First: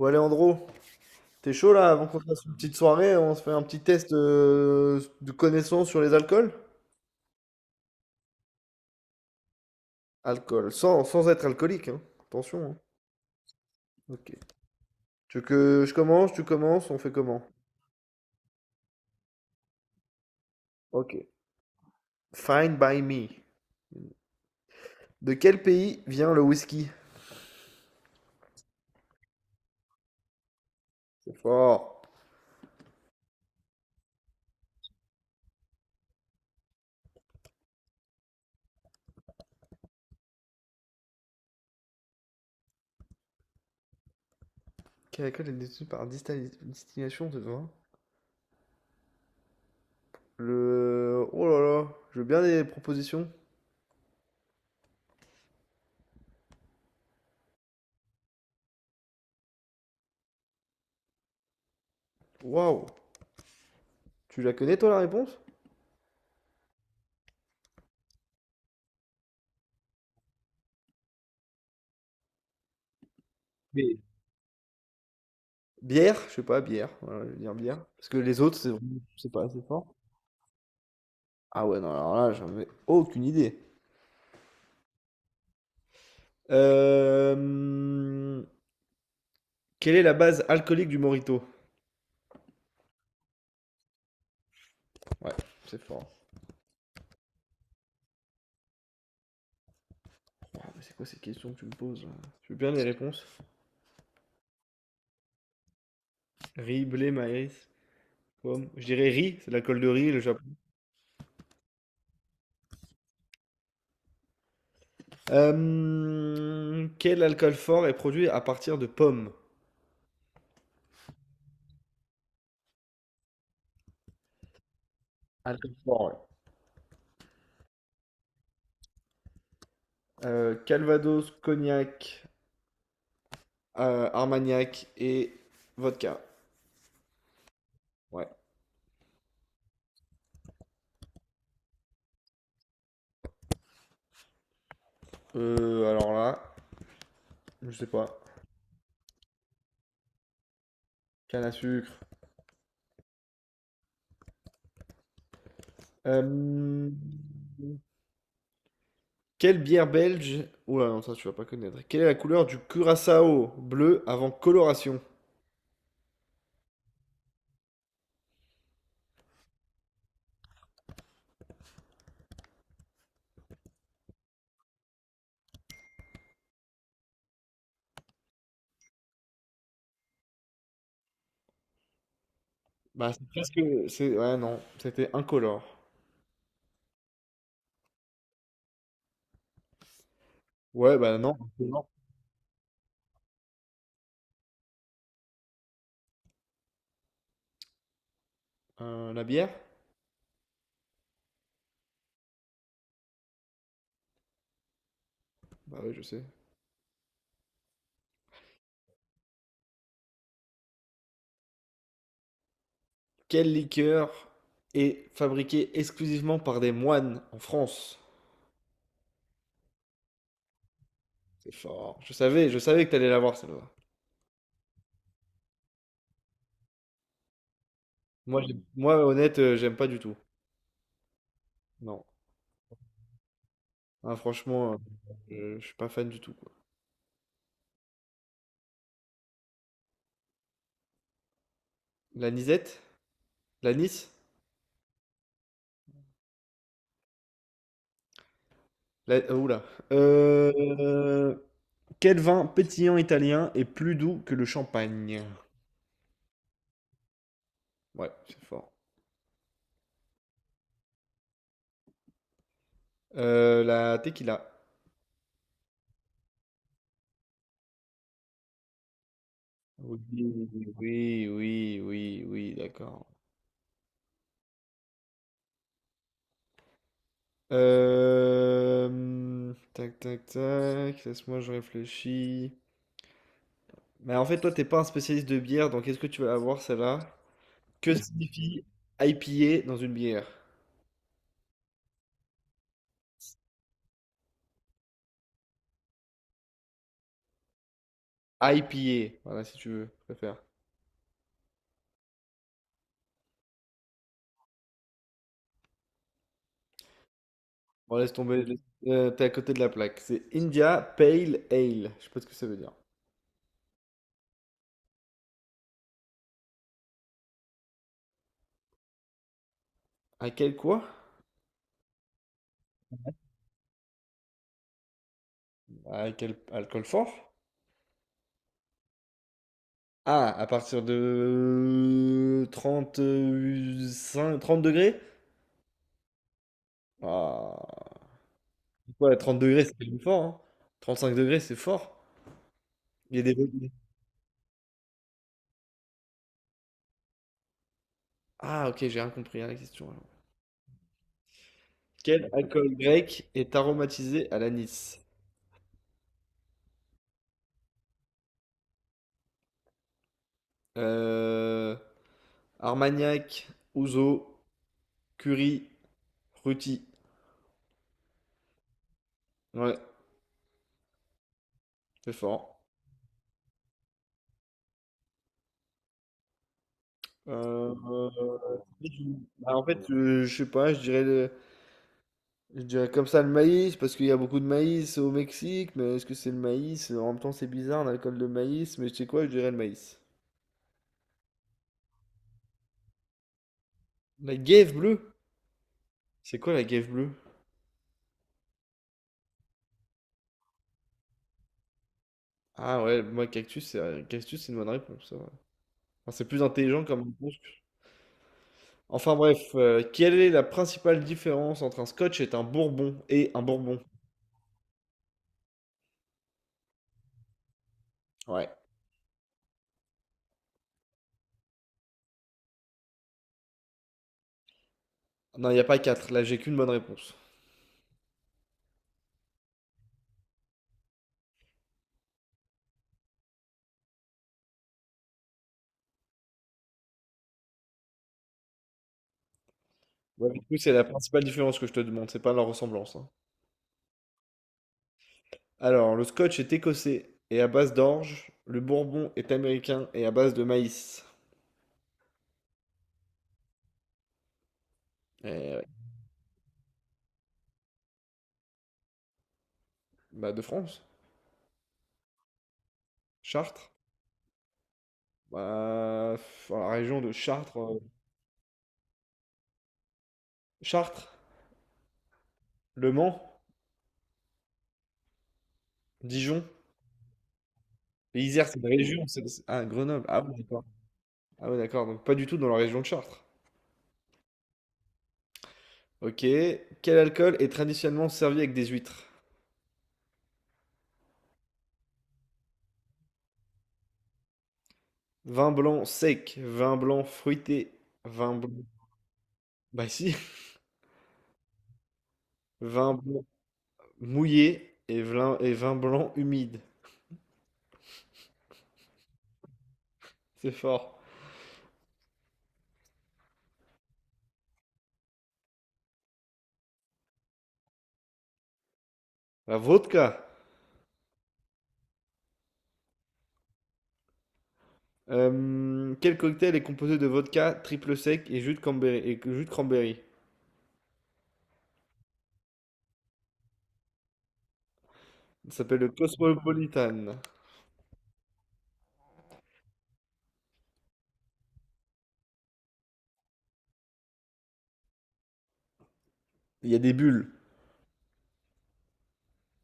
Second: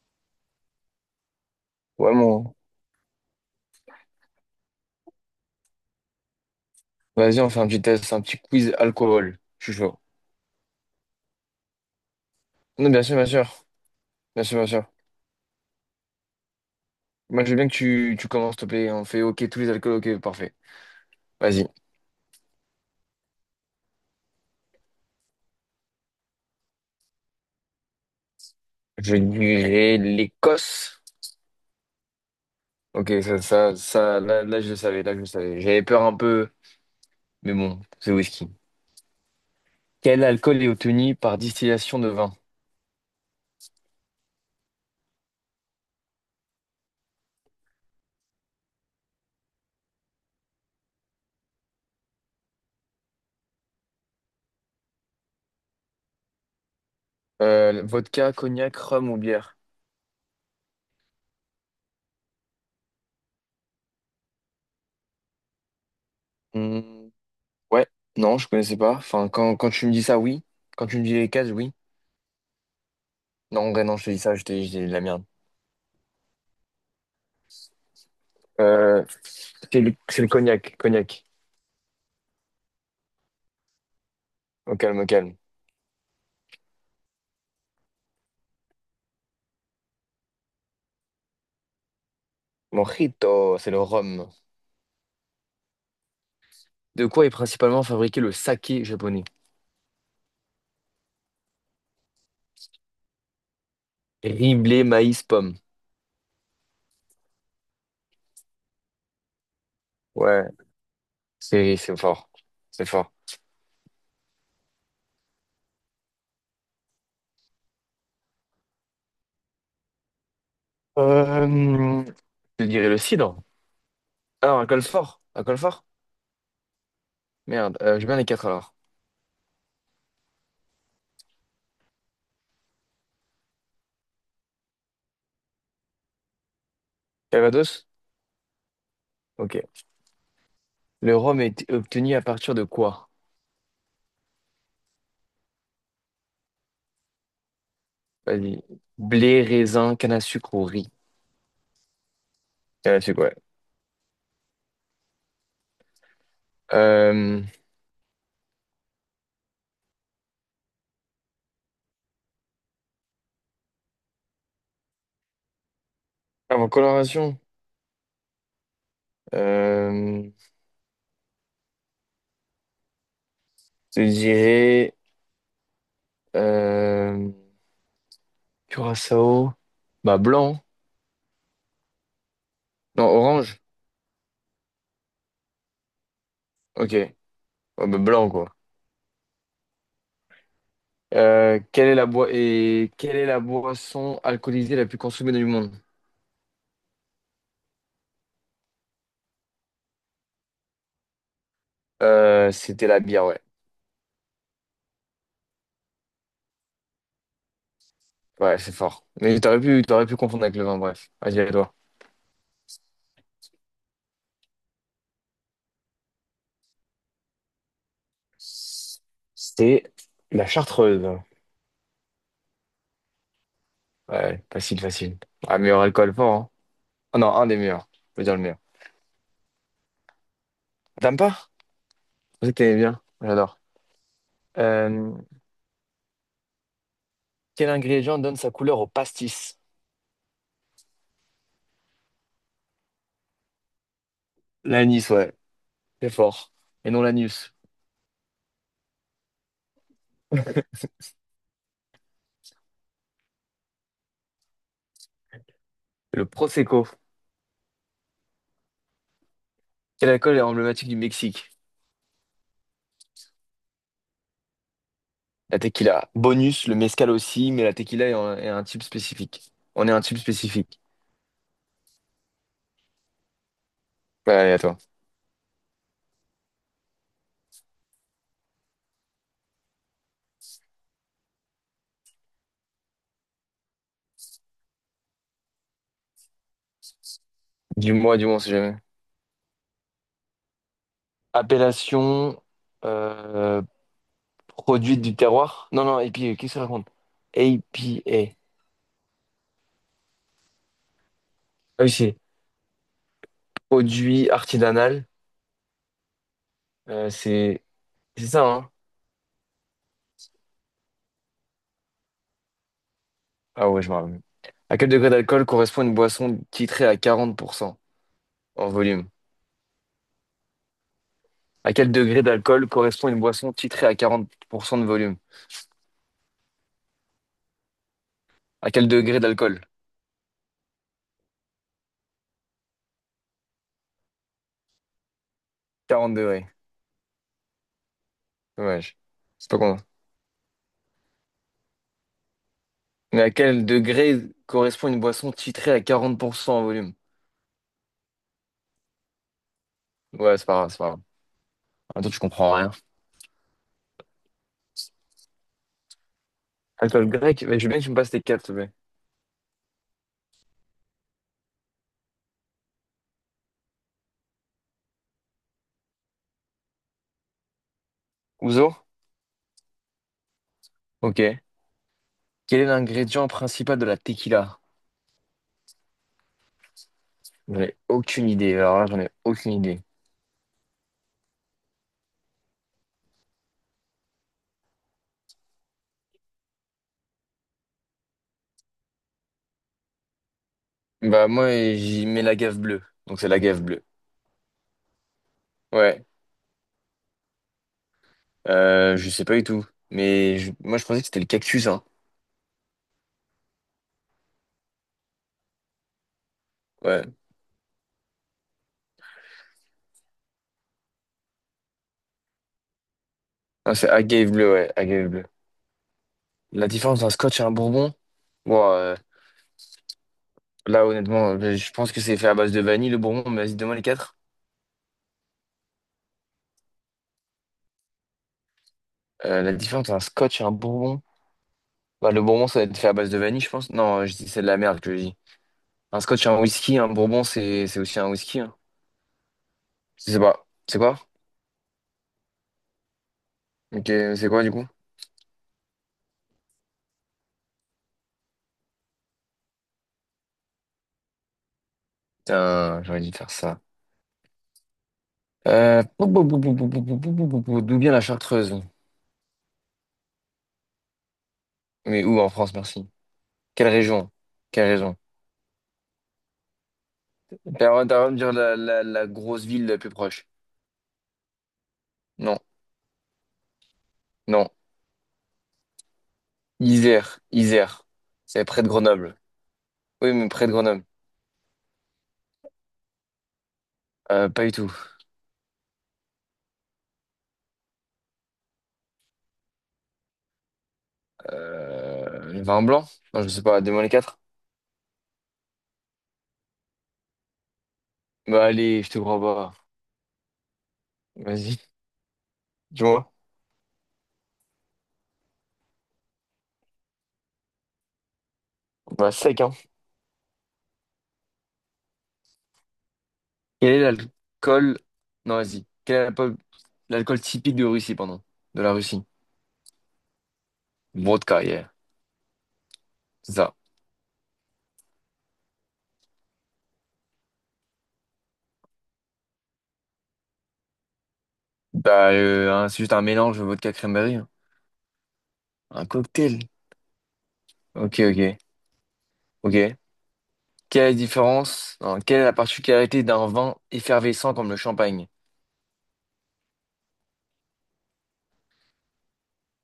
Ouais, Léandro, t'es chaud là avant Ouais, qu'on fasse mon. une petite soirée, on se fait un petit test de connaissance sur les alcools? Vas-y, on fait un petit test, un petit quiz alcool. Je suis chaud. Alcool, sans être alcoolique, hein. Attention, hein. Non, bien sûr, bien sûr. Ok. Bien sûr, bien sûr. Tu veux que je commence, tu commences, on fait Moi, comment? je veux bien que tu commences, s'il te plaît. On fait OK, tous les alcools, OK, parfait. Ok. Vas-y. Fine by me. De quel pays vient le whisky? Je dirais l'Écosse. C'est fort. OK, ça, je le savais, là, je le savais. J'avais peur un peu, mais bon, c'est whisky. Quel alcool est obtenu par distillation de vin? Quel alcool est détenu par distillation de vin? Le... Oh là là, je veux bien des propositions. Vodka, cognac, rhum ou bière? Waouh. Tu la connais toi la réponse? Hmm, ouais, non, je connaissais pas. Enfin, quand tu me dis ça, oui. Quand tu me dis les cases, oui. Non, en vrai, non, Oui. je te dis ça, je te dis de la merde. Bière, je sais pas, bière. Voilà, je vais dire bière. Parce que les autres, c'est Euh, c'est pas assez C'est fort. le, c'est le cognac, cognac. Ah ouais, non, alors là, j'en ai aucune idée. Au calme, au calme. Euh, Quelle est la base alcoolique du Morito? Mojito, c'est le rhum. Ouais, c'est fort. De quoi est principalement fabriqué le saké japonais? Oh, mais c'est quoi ces questions que tu me poses là? Tu veux bien les réponses? Riz, blé, maïs, pomme. Riz, blé, maïs, pomme. Je dirais riz, c'est l'alcool de riz, le Ouais, Japon. c'est fort. C'est fort. Quel alcool fort est produit à partir de pommes? Euh, Je dirais le cidre. Alors, alcool fort. Alcool Alcool fort? fort, ouais. Merde, j'ai bien les quatre alors. Calvados, cognac, Armagnac et vodka. Calvados? Ouais. Ok. Le rhum est obtenu à partir de quoi? Alors là, je sais pas. Vas-y. Blé, raisin, canne à sucre ou riz? Canne à sucre. Canne à sucre, ouais. Euh, Euh, Quelle bière belge? Oula, non, ça tu vas pas connaître. Quelle est la couleur du curaçao bleu avant coloration? Avant coloration, euh, je dirais. Euh, Curaçao. Bah blanc. Non, Bah, c'est presque. orange. C'est... Ouais, non, c'était incolore. Ok. Ouais, bah, blanc quoi. Ouais, bah non, incolore. Quelle est la boi- et quelle est la boisson alcoolisée la plus consommée du monde? La bière? C'était la bière, ouais. Bah oui, je sais. Ouais, c'est fort. Mais t'aurais pu confondre avec le vin, bref. Vas-y, à toi. Quelle liqueur est fabriquée exclusivement par des moines en France? C'était la chartreuse. C'est fort. Je savais que t'allais l'avoir celle-là. Ouais, facile, facile. Ah, meilleur alcool fort, hein. Ah non, un des meilleurs. Je veux dire le meilleur. Moi, honnête, j'aime pas du tout. T'aimes pas? Non. Je pensais que t'aimais bien. J'adore. Ah, franchement, Euh, je suis pas fan du tout, quoi. Quel ingrédient donne sa couleur au pastis? La Nisette? La Nice? L'anis, ouais. C'est fort. Et non l'anus. La... Oula. Euh... Quel vin pétillant italien est plus doux que le champagne? Le Prosecco. Ouais, c'est fort. Quel alcool est emblématique du Mexique? La tequila. La tequila. Bonus, le mezcal aussi, mais la tequila est un type spécifique. On est Oui, un type spécifique. oui, oui, oui, oui, d'accord. Ouais, allez, à toi. Tac, tac, tac. Laisse-moi, je réfléchis. Mais en fait, toi, t'es pas un spécialiste de bière, donc est-ce que tu vas avoir celle-là? Que Dis-moi, dis-moi, on sait signifie jamais. IPA dans une bière? Appellation euh, produit du terroir. Non, non, APA, qu'est-ce que ça raconte? APA. IPA, voilà, si tu veux, je préfère. Ah oui, c'est produit artisanal. Euh, c'est Bon, c'est ça, hein? T'es à côté de la plaque. C'est India Pale Ale. Je sais pas ce que ça veut dire. Ah ouais, je me rappelle. À quel degré d'alcool correspond une boisson titrée à 40% en volume? À quel quoi? À quel degré d'alcool correspond une boisson titrée à 40% de volume? À quel alcool fort? À quel degré d'alcool? Ah, à partir de 35, 30 degrés? 40 degrés. Ah, Dommage. ouais, 30 C'est pas degrés, c'est con. quand même fort, hein. Cinq degrés, c'est fort. Il y a Mais à des quel degrés. degré correspond une boisson titrée à 40% en volume? Ah, ok, j'ai rien compris à la question alors. Ouais, c'est pas grave. Attends, tu Quel comprends rien. alcool grec est aromatisé à l'anis? Alcool grec? Mais je veux bien que tu me passes tes quatre, s'il te plaît. Euh, Armagnac, Ouzo, Curie, Ruti. Ouzo? Ouais, Ok. c'est fort. Quel est l'ingrédient principal de la tequila? J'en Euh, ai aucune idée. euh, Alors là, j'en ai aucune Bah, en idée. fait, je sais pas, Je dirais comme ça le maïs, parce qu'il y a beaucoup de maïs au Mexique, mais est-ce que c'est le maïs? En même temps, c'est bizarre, un alcool de maïs, mais tu sais quoi, je dirais le maïs. Bah, moi, j'y mets la gaffe bleue. Donc, c'est la gaffe bleue. La guêpe bleue? Ouais. C'est quoi la guêpe bleue? Je sais pas du tout. Mais moi, je pensais que c'était le cactus, hein. Ah ouais, moi, cactus, c'est une bonne réponse, ça va. Enfin, c'est plus intelligent comme Ouais. réponse que... Enfin bref, quelle est la principale différence entre un scotch et un bourbon? Et un Non, bourbon? c'est agave bleu, ouais, agave bleu. La différence d'un scotch et un bourbon, Ouais. bon, là honnêtement, je pense que c'est fait à base de vanille le bourbon, mais vas-y, donne-moi les quatre. Non, il n'y a pas quatre, là, j'ai qu'une bonne réponse. La différence d'un scotch et un bourbon, bah, le bourbon ça va être fait à base de vanille, je pense. Non, c'est de la merde que je dis. Un scotch et un whisky, un bourbon c'est aussi un whisky. Hein. Je sais Ouais, du pas. coup, c'est C'est la quoi? principale différence que je te demande, c'est pas leur ressemblance, hein. Ok, c'est quoi du coup? Alors, le scotch est écossais et à base d'orge. Le bourbon est américain et à base de maïs. Putain, j'aurais dû faire ça. Eh ouais. Pou- pou- pou- pou- pou- pou- pou- pou- pou- pou- pou- D'où vient la Chartreuse? Bah, de France. Mais où en France, merci. Quelle Chartres. région? Quelle région? Bah, pff, la région de T'as Chartres, t'as le droit de me dire la grosse ville la plus proche. Chartres. Non, Le Mans. non. Dijon. Isère, Isère. Et C'est Isère, c'est près une de région, Grenoble. Ah, Grenoble. Oui, Ah mais oui, près de d'accord. Grenoble. Ah ouais, d'accord. Donc, pas du tout dans la région de Chartres. Pas du tout. Ok. Quel alcool est traditionnellement servi avec des huîtres? Le vin blanc? Non, je sais pas, donne-moi les quatre. Vin blanc sec. Vin blanc fruité. Vin Bah blanc. allez, je te crois pas. Bah, si. Vas-y, Vin dis-moi. blanc mouillé et vin blanc humide. Bah sec, hein. C'est fort. Quel est l'alcool? Non, vas-y. Quel est l'alcool typique de Russie, pardon? De la Russie. La vodka. Vodka, yeah. C'est ça. Quel cocktail est composé de vodka, triple sec et jus de cranberry? Bah, hein, c'est juste un mélange de vodka cranberry, hein. Ça s'appelle Un le cocktail. Cosmopolitan. Ok, ok, ok. Quelle est la différence? Non, quelle est la particularité d'un vin effervescent comme le champagne? Il y a des bulles.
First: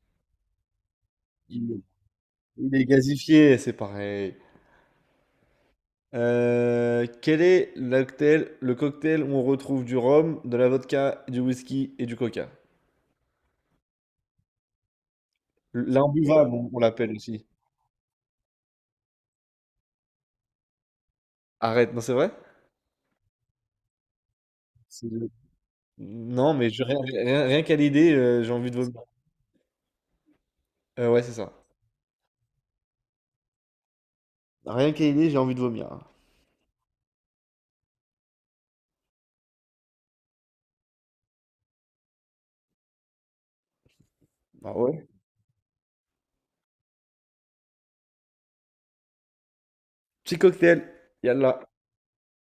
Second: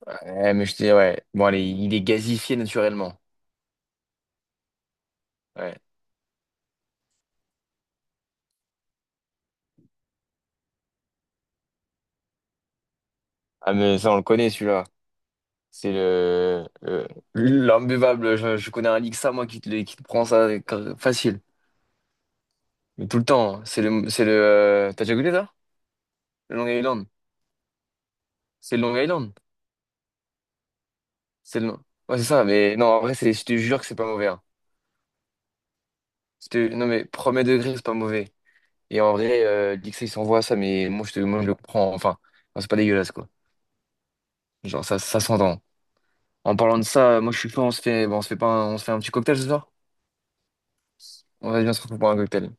Ouais, mais je dis, ouais. Bon, allez, Il, il est gazifié il est naturellement. gazifié, c'est pareil. Ouais. Quel est le cocktail où on retrouve du rhum, de la vodka, du whisky et du coca? Ah, mais ça, on le connaît, celui-là. C'est L'imbuvable, le, on le- l'appelle aussi. L'imbuvable. Je connais un Lixa, moi, qui te prend ça facile. Arrête, non, c'est vrai? Mais tout le temps, hein. T'as C'est déjà le... goûté ça? Le Long Island. Rien qu'à l'idée, j'ai envie C'est de le Long vomir. Island. Ouais, c'est ça. C'est le, ouais, c'est ça. Mais non, en vrai, c'est, je te jure que c'est pas mauvais, hein. Rien qu'à l'idée, j'ai envie de vomir. Non, mais premier degré, c'est pas mauvais. Et en vrai, Lixa, il s'envoie ça, mais moi, je le prends. Enfin, non, c'est pas dégueulasse, quoi. Ah Genre, ça, ouais? ça s'entend. En parlant de ça, moi je suis chaud, on se fait, bon, on se fait pas un, on se fait un petit cocktail ce soir? Petit cocktail. On Yallah. va bien se retrouver pour un cocktail.